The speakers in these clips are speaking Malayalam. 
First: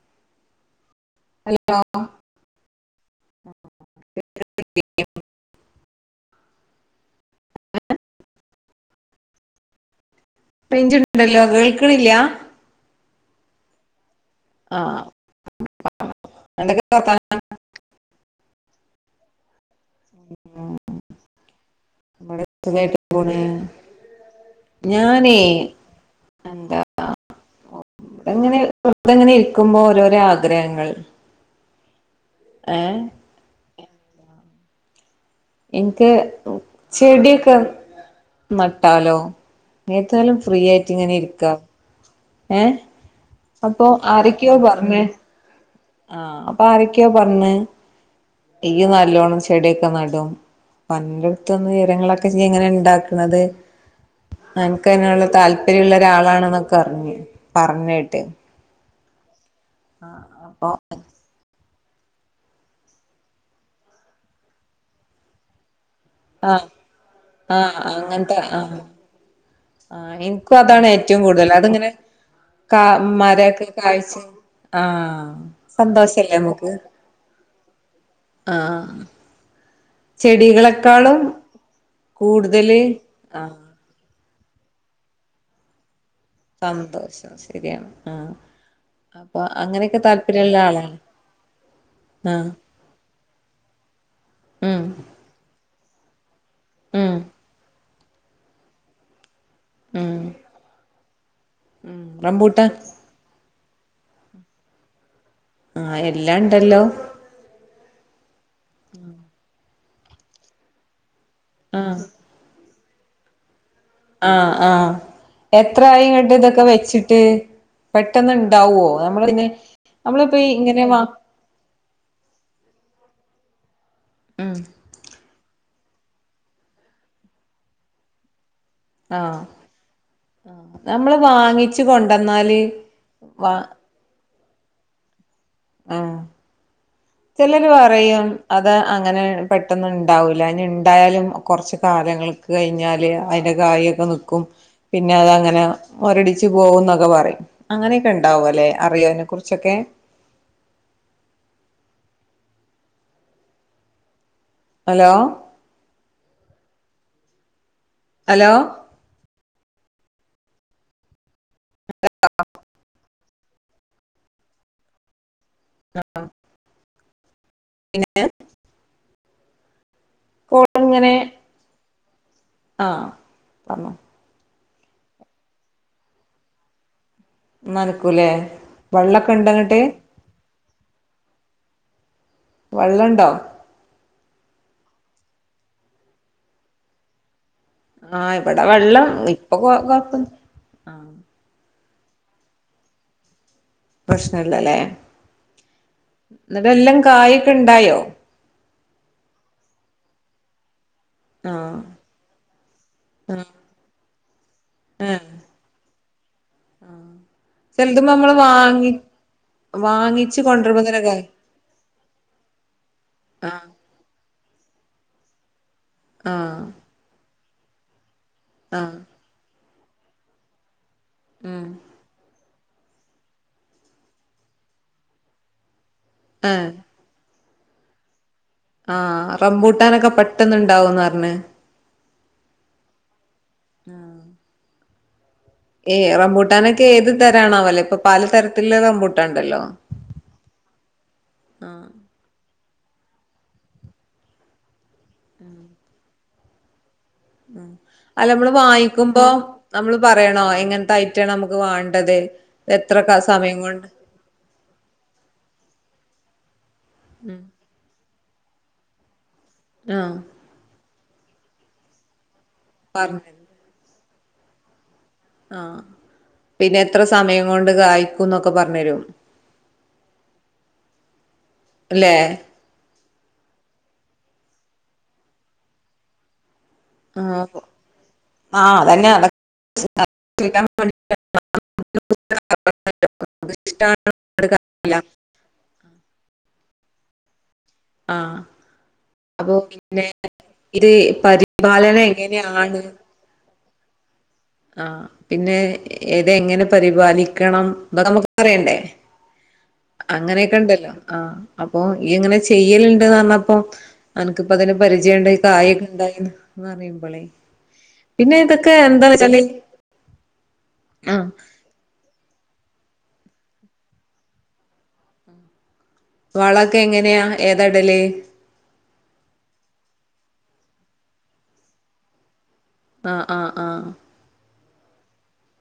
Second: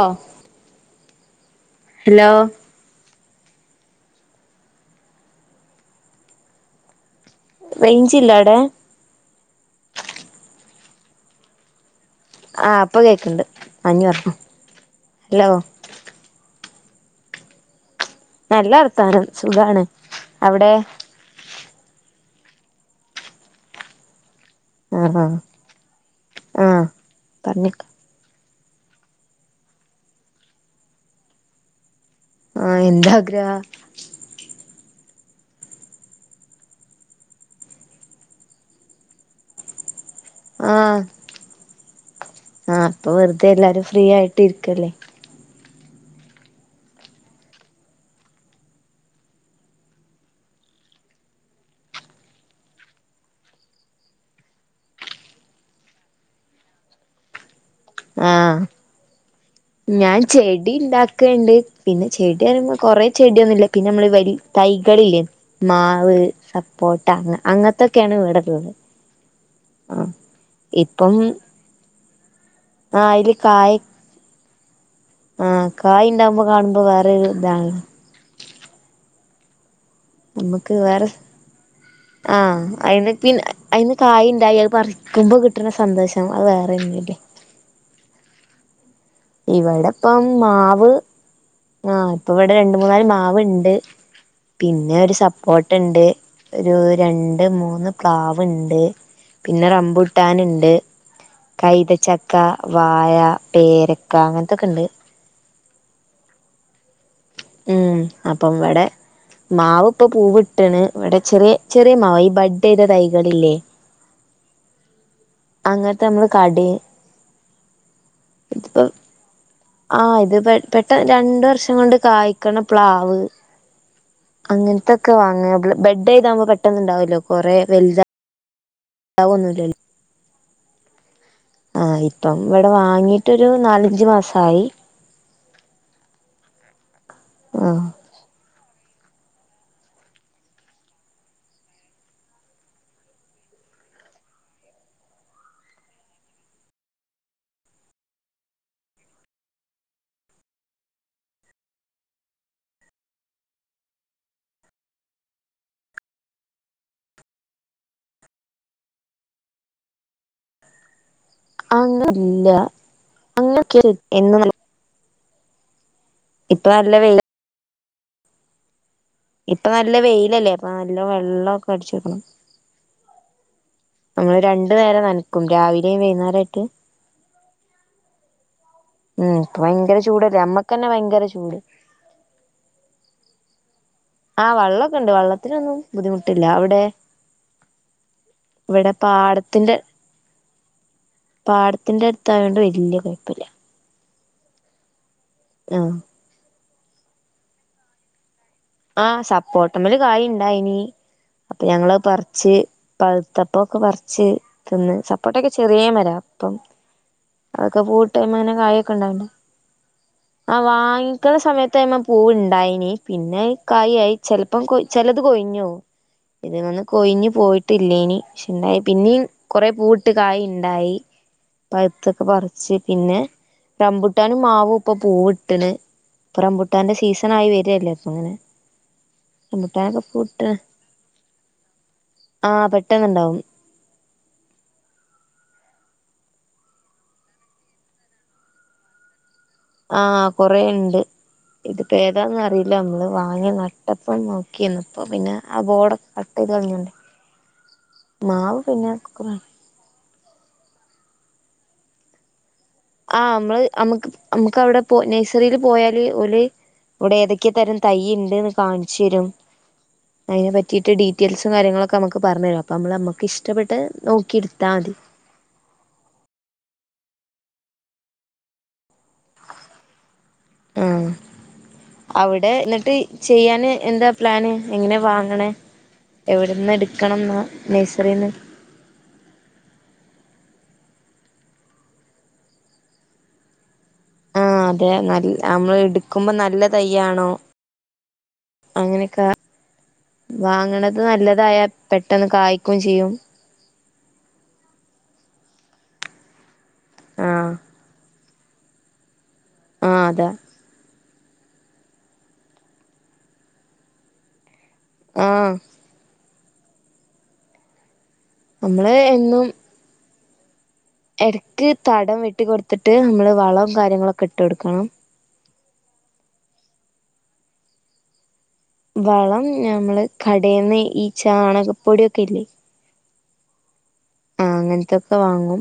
ആ ഹലോ റേഞ്ച് ഇല്ല അവിടെ റേഞ്ചുണ്ടല്ലോ കേൾക്കണില്ല? ആ ഇപ്പ കേക്ണ്ട് ആ ഞ്ഞി പറഞ്ഞോ ആഹ് ന്താ വർത്താനം നല്ല വർത്താനം സുഖാണ് ഉം, അവിടെ ഇവിടെ സുഖായിട്ട് പോണ്. ആ ആ ഞാനേ ആ എന്താ പറഞ്ഞ എങ്ങനെ വെർതങ്ങനെ ഇരിക്കുമ്പോ ഓരോരോ ആഗ്രഹങ്ങൾ ഏ ആഹ് എന്താ ആഗ്രഹ എനിക്ക് ചെടിയൊക്കെ നട്ടാലോ? ഇനിയേതാലും ഫ്രീ ആ ആയിട്ട് ഇങ്ങനെ ഇരിക്കാം ഏ ആ ഇപ്പൊ വെറുതെ അപ്പൊ എല്ലാരും ഫ്രീ ആയിട്ട് ആരൊക്കെയോ ഇരിക്കല്ലേ പറഞ്ഞു ആഹ് അപ്പൊ ആരൊക്കോ പറഞ്ഞു ഇയ്യ് നല്ലോണ്ണം ചെടിയൊക്കെ നടും അപ്പോ അന്റടുത്തന്ന് വിവരങ്ങളൊക്കെ ഇജ്ജ് എങ്ങനെ ഇണ്ടാക്കണത് എനക്ക് അങ്ങെയുള്ള താല്പര്യമുള്ള ഒരാളാണെന്നൊക്കെ പറഞ്ഞു. പർഞ്ഞേട്ട് ആ ഞാൻ ചെടി ഇണ്ടാക്ക്ണ്ട് പിന്നെ ചെടിറിമ്പം കൊറെേ ചെടിയൊന്നുല്ല പിന്നെ നമ്മള് ഈ വരി തൈകളില്ലേ മാ ആ ആ അങ്ങൻത്ത ആ ഇവിടെള്ളത് ആ എനിക്കും അതാണ് ഇപ്പം ഏറ്റവും കൂടുതൽ അതിങ്ങനെ കാ ആ അതില് മരൊക്കെ കായ കാഴ്ച്ച് ആ കായ് ഇണ്ടാവ്മ്പ കാണുമ്പോ വേറെരു ഇതാണ് ആഹ് മ്മക്ക് വേറെ ചെടികളെക്കാളും ആ കൂടുതല് അയില് പിന് ആഹ് അയിന്ന് കായ് ണ്ടായി അത് പറിക്ക്മ്പ കിട്ട്ണ സന്തോഷം അത് വേറെന്നെല്ലേ സന്തോഷം ശെരിയാണ് ആ അപ്പൊ അങ്ങനെയൊക്കെ താല്പര്യല്ല ആളാണ് ആ ആഹ് ഇപ്പിവിടെ രണ്ടു മൂന്നാല് മാവ്ണ്ട് ഉം പിന്നെ ഒരു സപ്പോ ട്ടണ്ട് ഒരു ഉം രണ്ട് മൂന്ന് പ്ലാവ്ണ്ട് പിന്നെ ഉം റമ്പൂട്ടാന്ണ്ട് ഉം കൈതച്ചക്ക റംബൂട്ടാൻ വായ പേരക്ക അങ്ങനത്തൊക്കെണ്ട് ആ എല്ലാം ണ്ടല്ലോ ഉം അപ്പംവിടെ മാവ് ഇപ്പൊ പൂവിട്ടണ് ഇവിടെ ചെറിയ ചെറിയ മാവായി ബൈ- പട്ടേയുടെ [unintelligible] തൈകളില്ലേ ആ ആ അങ്ങനത്തെ നമ്മള് എത്രയിങ്ങാട്ട് കട ഇതൊക്കെ വെച്ചിട്ട് ഇതിപ്പോ പെട്ടെന്ന്ണ്ടാവോ നമ്മള ഇന്നെ ആഹ് ഇത് നമ്മളിപ്പോ ഇങ്ങനെ വാ- പിന്നെ പ്ലാവ് ആഹ് അങ്ങിനട്തൊക്കെ വാങ്ങമ്പ്ള് ബെഡേയ്താകുമ്പോൾ പെട്ടെന്നുണ്ടാവല്ലോ കുറേ വലുത- അ ഒന്നുംല്ലലി [unintelligible] ആ അത് നമ്മള- ആ ഇപ്പം ഇവിടെ വാങ്ങീട്ടൊരു വാ നാലഞ്ചു മാസയി- ആ ചിലര് ആഹ് പറയും അത് അങ്ങനെ പെട്ടന്നുണ്ടാവൂല്ല ഇനി ഉണ്ടായാലും കുറച്ച് കാലങ്ങൾക്ക് കഴിഞ്ഞാല് അതിന്റെ കായൊക്കെ നിക്കും പിന്നെ അതങ്ങനെ മുരടിച്ചു പോവും എന്നൊക്കെ പറയും അങ്ങനെയൊക്കെ ഉണ്ടാവുല്ലെ അറിയോതിനെ കുറിച്ചൊക്കെ ഹലോ ഹലോ അങ്ങ [unintelligible] ല്ല [inaudible] വെയില [unintelligible] നെ ഇപ്പൊ നല്ല വെയിലല്ലേ അപ്പൊ നല്ല വെള്ളൊക്കെ അടിച്ചോക്കണം തന്ന നമ്മൾ രണ്ടു നേരം നനക്കും രാവിലെയും വൈന്നേരാട്ട് നനകൂല്ലേ ഉം ഇപ്പ ഭയങ്കര ചൂടല്ലേ അമ്മക്കെന്നെ ഭയങ്കര ചൂട് വെള്ളണ്ടോ ആ വള്ളൊക്കണ്ട് വള്ളത്തിനൊന്നും ബുദ്ധിമുട്ടില്ല അവിടെ ആ ഇവിടെ വെള്ളം ഇപ്പൊ കൊ കൊഴ്പ്പന്ന് ആ തിന്റെ എട്ത്തായോണ്ട് വല്ല്യ കൊഴപ്പില്ല പ്രശ്ന്നല്ലലേ ആഹ് എന്നിട്ടെല്ലം കായിക്കെണ്ടായോ ആ സപ്പോട്ടമ്മല് കായിണ്ടായിനി അപ്പൊ ആഹ് ഞങ്ങള് അഅ് പർച്ച് ആഹ് പഴുത്തപ്പൊക്കെ പർ ച് തിന്ന് ഏഹ് സപ്പോട്ടൊക്കെ ചെറിയ മര അപ്പം അതൊക്കെ ചെലതുമ്മെ നമ്മള് പൂവ്ട്ടേമ്മെന്നെ വാങ്ങി കായൊക്കെ ഇണ്ടാവണ്ടേ വാങ്ങിച്ച് ആ കൊണ്ടരുമ്പോ തന്നെ കായ് വാങ്ങിക്ക്ണ സമയത്തയ്‌മെ പൂവ് ഇണ്ടായിനി പിന്നെ ആഹ് ചെൽപ്പം കൊയ് ചെൽത് കൊയിഞ്ഞോവും ഇത് ആഹ് വന്ന് കൊയിഞ് പോയി ട്ടില്ലീനി പക്ഷെണ്ടായി ആഹ് പിന്നിം കൊറേ പൂവ്ട്ട് കായിണ്ടായി ഉം പഴുത്തൊക്കെ പറി ച് പിന്നെ റംമ്പൂട്ടാനും മാവും ഇപ്പൊ പൂവ്ട്ട്ണ് പ്പ റംമ്പൂട്ടാന്റെ സീസണായി വെ രല്ലേ അപ്പൊങ്ങനെ ആ റംമ്പൂട്ടാനൊക്കെ പെട്ടന്ന്ണ്ടാവുന്ന് ന്നർഞ്ഞ് ആ പെട്ടെന്ന്ണ്ടാവും ഏ റമ്പൂട്ടാനൊക്കെ ഏത് തരാണാവലേ ഇപ്പൊ പലതരത്തില് റമ്പൂട്ട് ആ കൊറേണ്ട് ആഹ് ഇതിപ്പൊ ഏതാന്ന് അറീ ല്ല നമ്മള് വാങ്ങി നട്ടപ്പം നോക്കിന്ന് അപ്പൊപിന്നെ ആ ബോർഡ് കട്ടയ്ത് കളഞ്ഞോണ്ടേ ഉം അല്ല അമ്മള് വായിക്കുമ്പോ നമ്മള് പറയണോ എങ്ങൻത്തെ ഐറ്റാണ് നമക്ക് വെണ്ടത് ആ അമ്മള് അമ്മക്ക് അമക്ക് അവടെ പൊ നഴ്സറീല് പോയാല് ഓല് ഇവിടെ ഉം ഏതൊക്കെ തരം തൈയ് ണ്ട്ന്ന് കാൺച്ചെരും ആഹ് അയിനെ പറ്റിയിട്ട് ഡി ഡീറ്റെൽസും കാര്യങ്ങളൊക്കെ അമക്ക് പർഞ്ഞരോ അപ്പോമ്മള് മ്മക്ക് പറഞ്ഞ് ഇഷ്ടപ്പെട്ട് നോക്കി ട്ത്താ മതി ആ പിന്നെ എത്ര സമയം കൊണ്ട് കായ്ക്കുംന്നൊക്കെ പറഞ്ഞു തരും ആ അല്ലേ അവിടെ എന്നിട്ട് ചെയ്യാന് എന്താ പ്ലാന് എങ്ങനെ വാങ്ങ്ണെ എവിടെ ആ ആ അതന്നെ നട [unintelligible] [unintelligible] ആഹ അതെ ന നമ്മള് എടുക്കുമ്പോ നല്ല തയ്ആണോ അങ്ങനെ ഒകൊ അപ്പോൾപിന്നെ ഇത് നല്ലതായ പരിപാലനം പെട്ടെന്ന് കായ്ക്കും എങ്ങനെയാണ് ചെയ്യും ആ പിന്നെ ഏത എങ്ങനെ ആഹ് പരിപാലിക്കണം ഇവടെ നമു പറയണ്ടേ ആഹ് അതാ അങ്ങനെയൊക്കെ ഉണ്ടല്ലോ ആഹ അപ്പൊ ഇയ്ങ്ങനെചെയ്യലുണ്ട്ന്ന് പറഞ്ഞപ്പോ അനക്ക് അപ്പ അതിന് പരിചയംണ്ട ങ്കിൽ ആഹ് കായൊക്കെ ഉണ്ടായിന്ന് പറയുമ്പോളെ പിന്നെ ഇതൊക്കെ എന്താണ് ഒന്നും എടുക്ക് തടം വിട്ട്കൊടു എടുത്തിട്ട് നമ്മള് വളവും കാര്യങ്ങളൊക്കെ ഇട്ട് കൊടുക്കണം വളൊക്കെ എങ്ങനെയാ ഏത ഇടല് വളം നമ്മള് കടയിന്ന് ഈ ചാണകപ്പൊടിയൊക്കെ ഇല്ലേ ആ ആ ആ ആഹ അങ്ങനത്തൊക്കെ വാങ്ങും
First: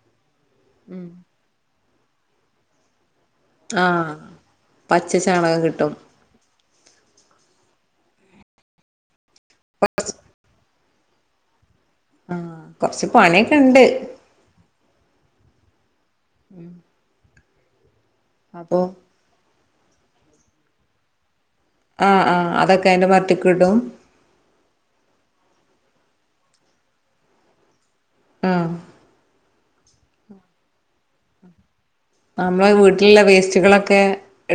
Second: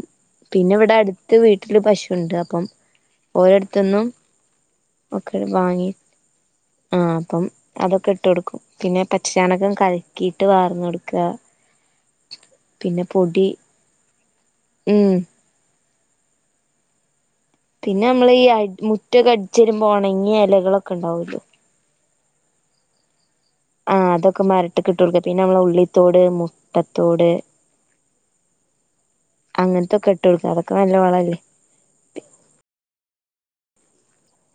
പിന്നെ ഇവിടെ അടുത്ത് വീട്ടിൽ വീട്ടില് പശുണ്ട് അപ്പം ആ ഓരിോടത്തൊന്നും പച്ച ഒക്ക ചാണകം വാങ്ങി കിട്ടും ആഹ അപ്പം അതൊക്കെ ഇട്ട് കൊടുക്കും പിന്നെ പച്ച ചണക്കെ കലകിയിട്ട് വാർന്ന്കൊടുക്കുക ആഹ കൊറച്ച് പണിയൊക്കെ ഇണ്ട് മം ഉം പിന്നെ നമ്മള ഈ അ മുറ്റൊക്കെ ഉചെരുമ്പോ ഉണങ്ങിയ ഇലകളൊക്കെ ഉണ്ടാവല്ലോ ആഹ് ആഹ്തൊക്കെ അതിന്റെ മരറ്റ് ആഹ് അതൊക്കെ മരട്ടിട്ടർക്ക പിന്നെ നമ്മ ഉള്ള ത്തോട് മുട്ടത്തോട് ആഹ അങ്ങനത്തൊക്കെ ഇട്ട് കൊടുക്ക അതൊക്കെ നല്ല വളല്ലേ നമ്മള് വീട്ടിലുള്ള വേസ്റ്റുകളൊക്കെ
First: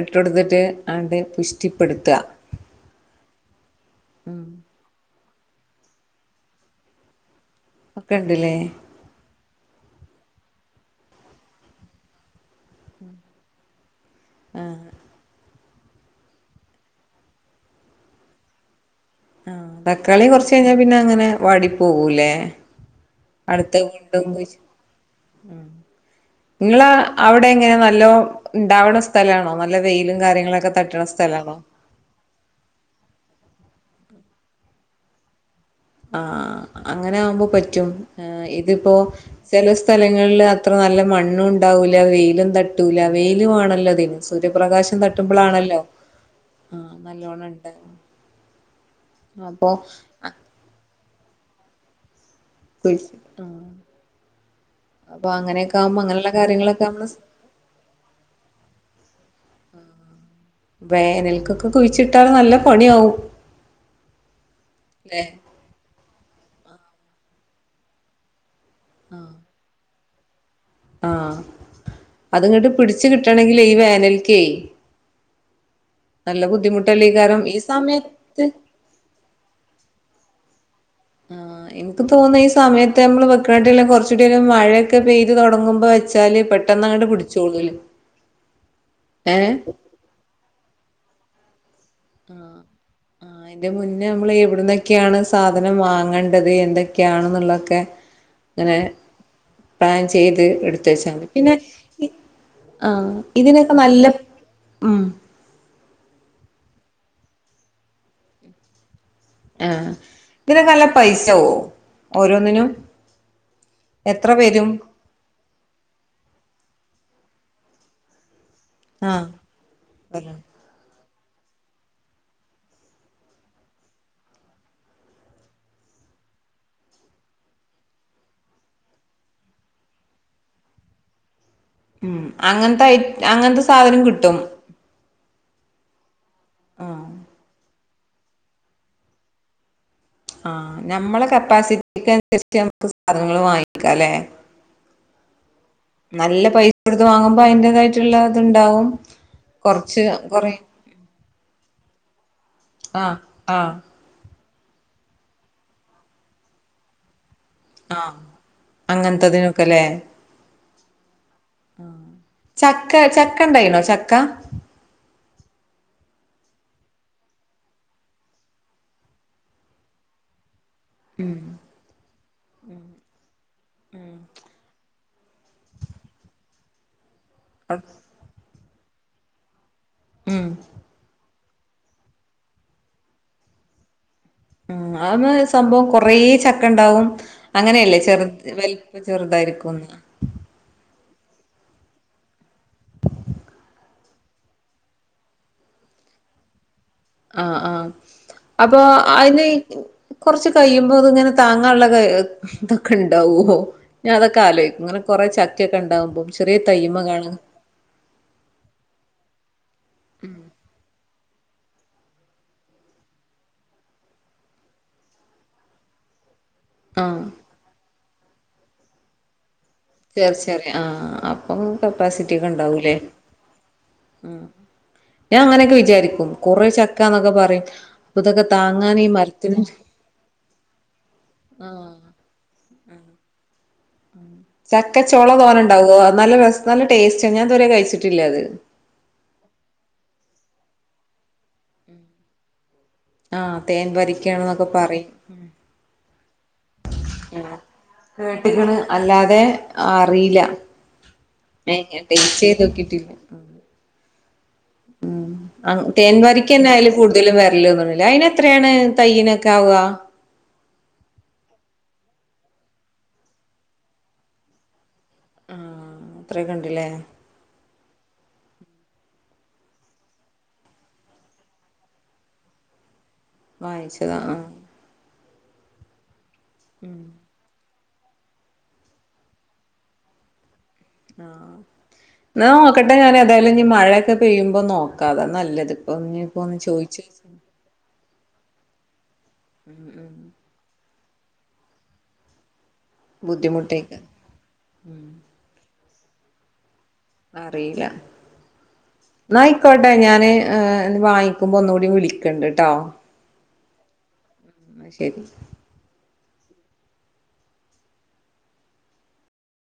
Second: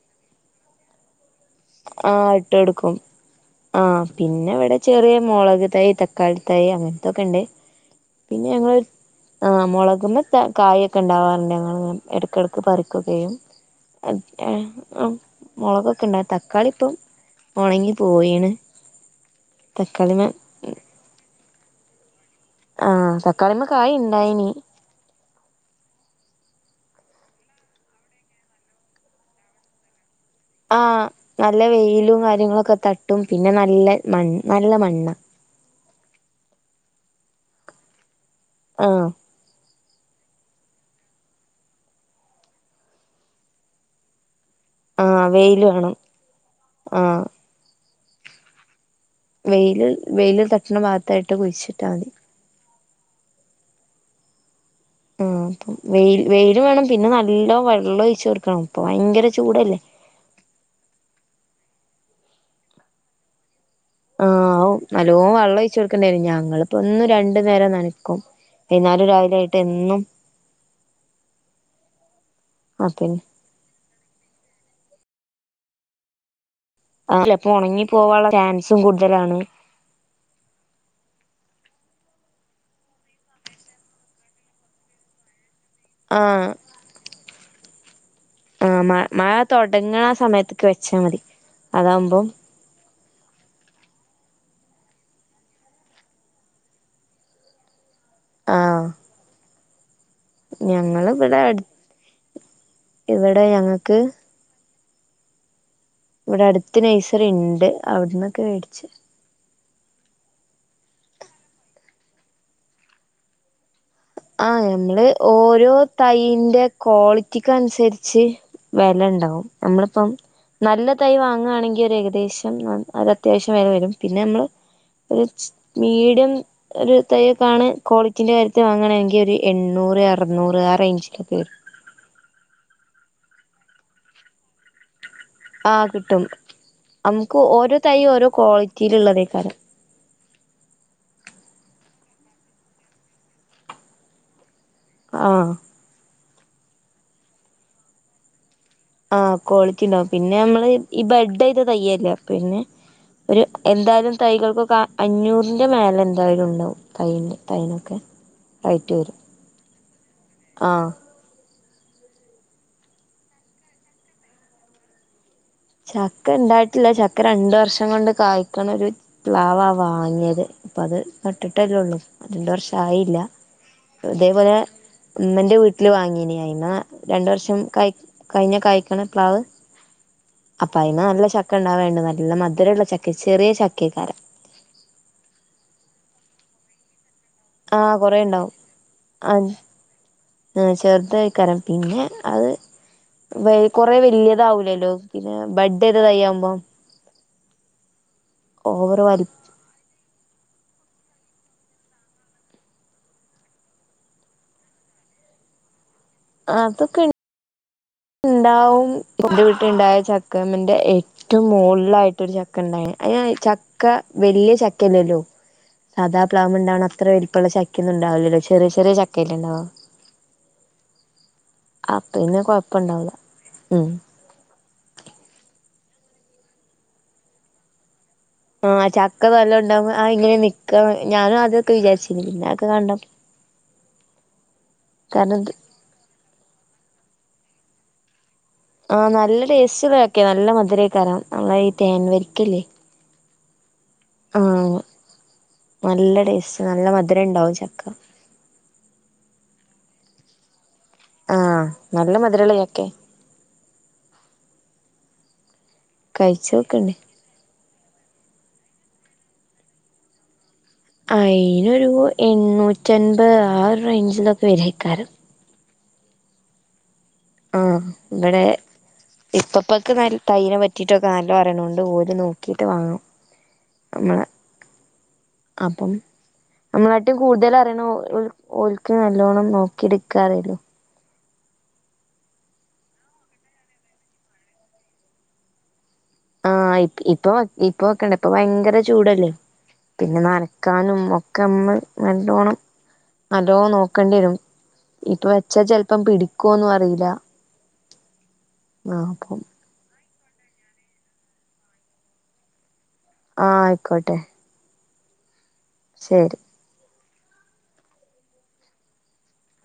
ഇട്ട കൊടുത്തിട്ട് അണ്ട് ആഹ് ഇട്ട് എടുക്കും ആ ഉം പിന്നെ ഇവിടെ ചെറിയ മുളക് ത് തക്കാളി തായി് അങ്ങനത്തൊക്കെ ഉണ്ട് ഒക്കെ പിന്നെ ഉണ്ടല്ലേ ഞങ്ങരു ആ് മുളക് ന കായൊക്കെ ഉണ്ടാവാറുണ്ട് അ എടക്കടുക്ക പറിക്കുകയും മുളകൊക്കെണ്ട ക്കാളി ഇപ്പം ഉണങ്ങി പോയിണ് ആ തക്കാളി തക്കാളിമ്മെ കുറച്ച് കഴിഞ്ഞാൽ പിന്നെ അങ്ങനെ വടിപ്പകൂല ആഹ തക്കാളിമ്മ കായ ഇണ്ടായിന നിങ്ങള് അവിടെ എങ്ങനെ നല്ലോ ഉണ്ടാവുന്ന സ്ഥലാണോ നല്ല വെ ആഹ നല്ല വെയിലും കാര്യങ്ങളൊക്കെ തട്ടും പിന്നെ ന നല്ല മണ് നല്ല മണ്ണ ആ അങ്ങനെ ആകുമ്പോ പറ്റും ആ ഇതിപ്പോ ആഹ് ചെല സ്ഥലങ്ങളിൽ അത്ര നല്ല മണ്ണും ഉണ്ടാവൂല്ല വെയിലും തട്ടൂല്ല വെയിലു ആണല്ലോ അതിന് സൂര്യപ്രകാശം ആഹ് വെയില് തട്ടുമ്പോളാണല്ലോ വേണം ആ നല്ലോണം ഉണ്ട് വെയിലിൽ അ വെയിലിൽ തട്ടണ മാ പത്തായിട്ട് കുഴിച്ചിട്ടാൽ മതി ശ ആ ആ അ വെയിൽ വെയിൽ വേണം പിന്നെ നമ്മള് നല്ല വെള്ളം ഒഴിച്ചു കൊടുക്കണം ഇപ്പൊ ഭയങ്കര ചൂടല്ലേ കുഴിച്ചിട്ടാല് നല്ല പണിയാവും ആ ആവും ല്ലെ നല്ലോണം വെള്ളം ഒഴിച്ചു കൊടു ണ്ടായി ഞങ്ങള് ഇപ്പ ഒന്നും രണ്ടു നേരം നനക്കും പതിനാല രാവിലെ ആയിട്ട് എന്നും ആ അത്ങ്ങോട്ട് ആഹ് പിടിച്ച് പിന്നെ കിട്ടണെങ്കിൽ ഈ വേനൽക്കേ നല്ല ബു അപ്പോ ഉണങ്ങി പോവാനുള്ള ചാൻസും കൂടുതലാണ് ആ എനിക്ക് തോന്നുന്ന ഈ സമയത്ത് നമ്മള് വെക്കാട്ടെല്ലാം കൊറച്ചടിലും മഴയൊക്കെ പെയ്തു തുടങ്ങു അ വെചാല് പെട്ടന്നങ്ങട്ട് പിടിച്ചോളൂലും ആ മ മഴ തൊടങ്ങണ സമയതേക്കു വെച്ചാ മതി അതാവുമ്പം അതിന്റെ മുന്നേ നമ്മള് എവിടുന്നൊ ക്കാണ് സാധനം വാങ്ങേണ്ടത് എന്തൊക്കെയാണ്ന്നുള്ളൊക്കെ ങ്ങനെ ആഹ് പ്ലാൻ ചെയ്ത് എടുത്ത് ഞങ്ങള് വെച്ചാമതി ഇവിടെ പിന്നെ അട് ഇ ആ ഇവിടെ ഇതിനൊക്കെ ഞങ്ങക്ക് നല്ല ആ ഇവിടെ അടുത്ത് നഴ്സറി ഇണ്ട് അവിടന്നൊക്കെ മേടിച്ചു ആഹ് ഇതിനൊക്കെ നല്ല പൈസാവോ ഓരോന്നിനും എത്ര ആ വരും നമ്മള് ഓരോ തൈന്റെ ക്വാളി റ്റിക്കനുസരിച്ച് വെല ആഹ് ഇണ്ടാവും നമ്മളിപ്പം നല്ല തൈ വാങ്ങണെങ്കിൽ ഒരു ഏകദേശം അ അത ത്യാവശ്യം വെല വരും പിന്നെ നമ്മള് ഒരു മീഡിയം ഒരു തൈയൊക്കാണ് ക്വാളിറ്റീന്റെ കാര്യത്തിൽ വാങ്ങണെങ്ക ഒരു എണ്ണൂറ് അറുനൂറ് ആ റേഞ്ചിലൊക്കെ വരും ഉം അങ്ങനത്തെഐ അങ്ങനത്തെ സാധനം കിട്ടും ആഹ് കിട്ടും ആഹ് നമുക്ക് ഓരോത് തൈ ഓരോ ക്വാളിറ്റിയിലുള്ളതേ ക്കാര ആഹ് നമ്മളെ കപ്പാസിറ്റിക്ക് അനുസരിച്ച് നമ്മക്ക് സാധനങ്ങള് വാങ്ങിക്കാലേ ആഹ് നല്ല പൈസ കൊടുത്ത് വാങ്ങുമ്പോ അതിന്റേതായിട്ടുള്ള അത്ണ്ട് ആഹ് ക്വാളിറ്റി ഇണ്ടാവും പിന്നെ നമ്മള് ഈ ബഡ്യ്ത തൈയല്ലേ പിന്നെ ആഹ് ഒരു ആഹ് എന്തായാലും തൈകൾക്കൊ ക്ക അഞ്ഞൂറിന്റെ മേലെ എന്തായാലും ഉണ്ടാവുംതൈന് ആഹ് അങ്ങനത്തതിനൊക്കെല്ലേ ആ ചക്ക ചക്ക ഇണ്ടായിണോ ചക്ക ചക്ക ഇണ്ടായിട്ടില്ല ചക്ക രണ്ട് വർഷം കൊണ്ട് കായ്ക്കണ ഒരു പ്ലാവാ വാങ്ങ്യത് അപ്പ അത് ഉം നട്ടിട്ടല്ലേള്ളൂ രണ്ട് വർഷായില്ല ഇതേപോലെ ഇമ്മന്റെ വീട്ടില് വാങ്ങീനിയായിന്ന രണ്ട് വർഷം കയ് കഴിഞ്ഞ കായ് [unintelligible] പ്ലാവ് ഉം അപ്പ അയിന് നല്ല ശക്‌ ഒക്കെ ഉണ്ടാവേണ്ടെ നല്ല മധുരള്ള ചക്ക ചെറിയ ചക്കേക്കാരൻ ഉം അതുമേ സംഭവം കൊറെ ചക്ക ഇണ്ടാവും ആഹ് അങ്ങനല്ലേ കൊറേ ചെറുത് വലുപ്പ ചെറുതായിരിക്കുംന്ന് ഇഹ് ചെറുത് കരം പിന്നെ അത് വൈ കൊറെ വലിതാവുല്ലല്ലോ പിന്നെ ബഡ്യ്തതൈയാകുമ്പോ ആആ അപ്പൊ വലു അയ്ന് കൊറച്ച് കയും അ അത് ഇങ്ങനെ താങ്ങാനുള്ള ഇതൊക്കെ ഉണ്ടാവോ? ഞാൻ അതൊക്കെ ആലോചിക്കും. അങ്ങനെ കുറെ ചക്കയൊക്കെ ഉണ്ടാവും. ചെറിയ തെയ്ന്മ കാണ് ഇണ്ടാവും വീട്ടിണ്ടായ ചക്കാമ്മന്റെ ഏ ഏറ്റവും മുകളായിട്ടരു ചക്ക ഉണ്ടായി. ചക്ക വലിയ ചക്കയല്ലല്ലോ അതാ [unintelligible] ഉണ്ടാവുന്ന അത്ര ആഹ് വലപ്പുള്ള ചക്ക അല്ലല്ലോ. ഉണ്ടാവില്ലല്ലോ. ചെറിയ ചെറിയ ചക്കായിടെണ്ടാവ ചെറി ചെറിയ ആ അപ്പൊ അപ്പൊ കപ്പാസിറ്റി പിന്നെ ഒക്കെ ഉണ്ടാ വൂല്ലെ കൊഴപ്പണ്ടാവൂല ഉം ആ ഞാൻ അങ്ങനെക്കെ വി വിചാരിക്കും കുറെ ചക്കന്നൊക്കെ പറിം ആ ചക്ക നല്ലോം ഇണ്ടാവുമ്പ ആ എങ്ങനെ നിക്കാന്ന് ഞാനും ആദ്യ ഒക്കെ വിചാരിച്ചിനി പിന്നെ അയൊക്കെ കണ്ട ചക്കച്ചൊള തോനെ ഇണ്ടാകോ? നല്ല രസ നല്ല ടെസ്റ്റാ ഞാൻ ഇതുവെരെ കഴിച്ച് ട്ടില്ല അത്. ആഹ നല്ല ടെസ്റ്റ് ഇള്ള ചക്കെ നല്ല മധുരെയ്ക്കാരം നമ്മളെ ഈ തേൻ വരിക്ക ഇല്ലെ. ആ തേൻ വരിക്കയാണ് ന്നൊക്കെ പറിം ഉം നല്ല ടേസ്റ്റ് നല്ല മധുരം ഉണ്ടാവും ചക്ക കേട്ട്ക്ക്ണ് അല്ലാതെ അ അറീലാ ആഹ് ഏ ഞാൻ നല്ല ടെസ്റ്റ് മധുരള്ള ചെയ്ത് ചക്കയാ നോക്കിട്ടില്ല. ഉം ആ തേൻ വരിക്കെന്നെ അയിൽ കഴിച്ചോക്കണ്ടി കൂട്തലും വെർൽ തോന്ന്ണ്ലെ അയിന് എ എത്രയാണ് തയ്യിനൊക്കെ ആവാ. അയിനൊരു എണ്ണൂറ്റി അൻമ്പെ ആ ററെയ്ഞ്ചിലൊക്കെവെരെയ്ക്കാരം ആ അത്രയൊക്കെ ഇണ്ട് ലെ ആ ഇവിടെ ഇപ്പപ്പാക്ക് നല്ല തയ്യിനെ പറ്റിട്ടൊക്കെ നല്ലോം അറിണോണ്ട് ഓല് നോക്കിട്ട് വാങ്ങും. വാങ്ങിച്ചതാ നമ്മളെ ആ അപ്പം നമ്മളാട്ടിം കൂട്തെൽ അറിണെ ഓ ഓൾക്ക് നല്ലോണ്ണം നോക്കി എടുക്കാറീല്ല ആ എന്നാ നോക്കട്ടെ ഞാൻ ഏതായാലും ഇനി മഴയൊക്കെ പെയ്യുമ്പോ നോക്കാം അതാ നല്ലത്. ഇനിയിപ്പോ ഒന്ന് ആഹ് ചോയിച്ച് ഇപ്പൊ ഇപ്പൊ വെക്കണ്ട ഇപ്പ ഭയങ്കര. ചൂടല്ലേ. പിന്നെ നനക്കാനും. [unintelligible] നല്ലോണം. നല്ലോ ബുദ്ധിമുട്ടേക്കാ നോക്കേണ്ടി വരും. ഇപ്പ വെച്ച ചെ ഇപ്പം പിടിക്കോന്ന് അറി അറിയില്ല ആഹ് അപ്പം എന്നായിക്കോട്ടെ ഞാൻ ങ്ങ വാങ്ങിക്കുമ്പോ ഒന്ന് കൂടി വിളിക്കണ്ട് ട്ടോ ആഹ് ആയിക്കോട്ടെ ഉം ശരി ശരി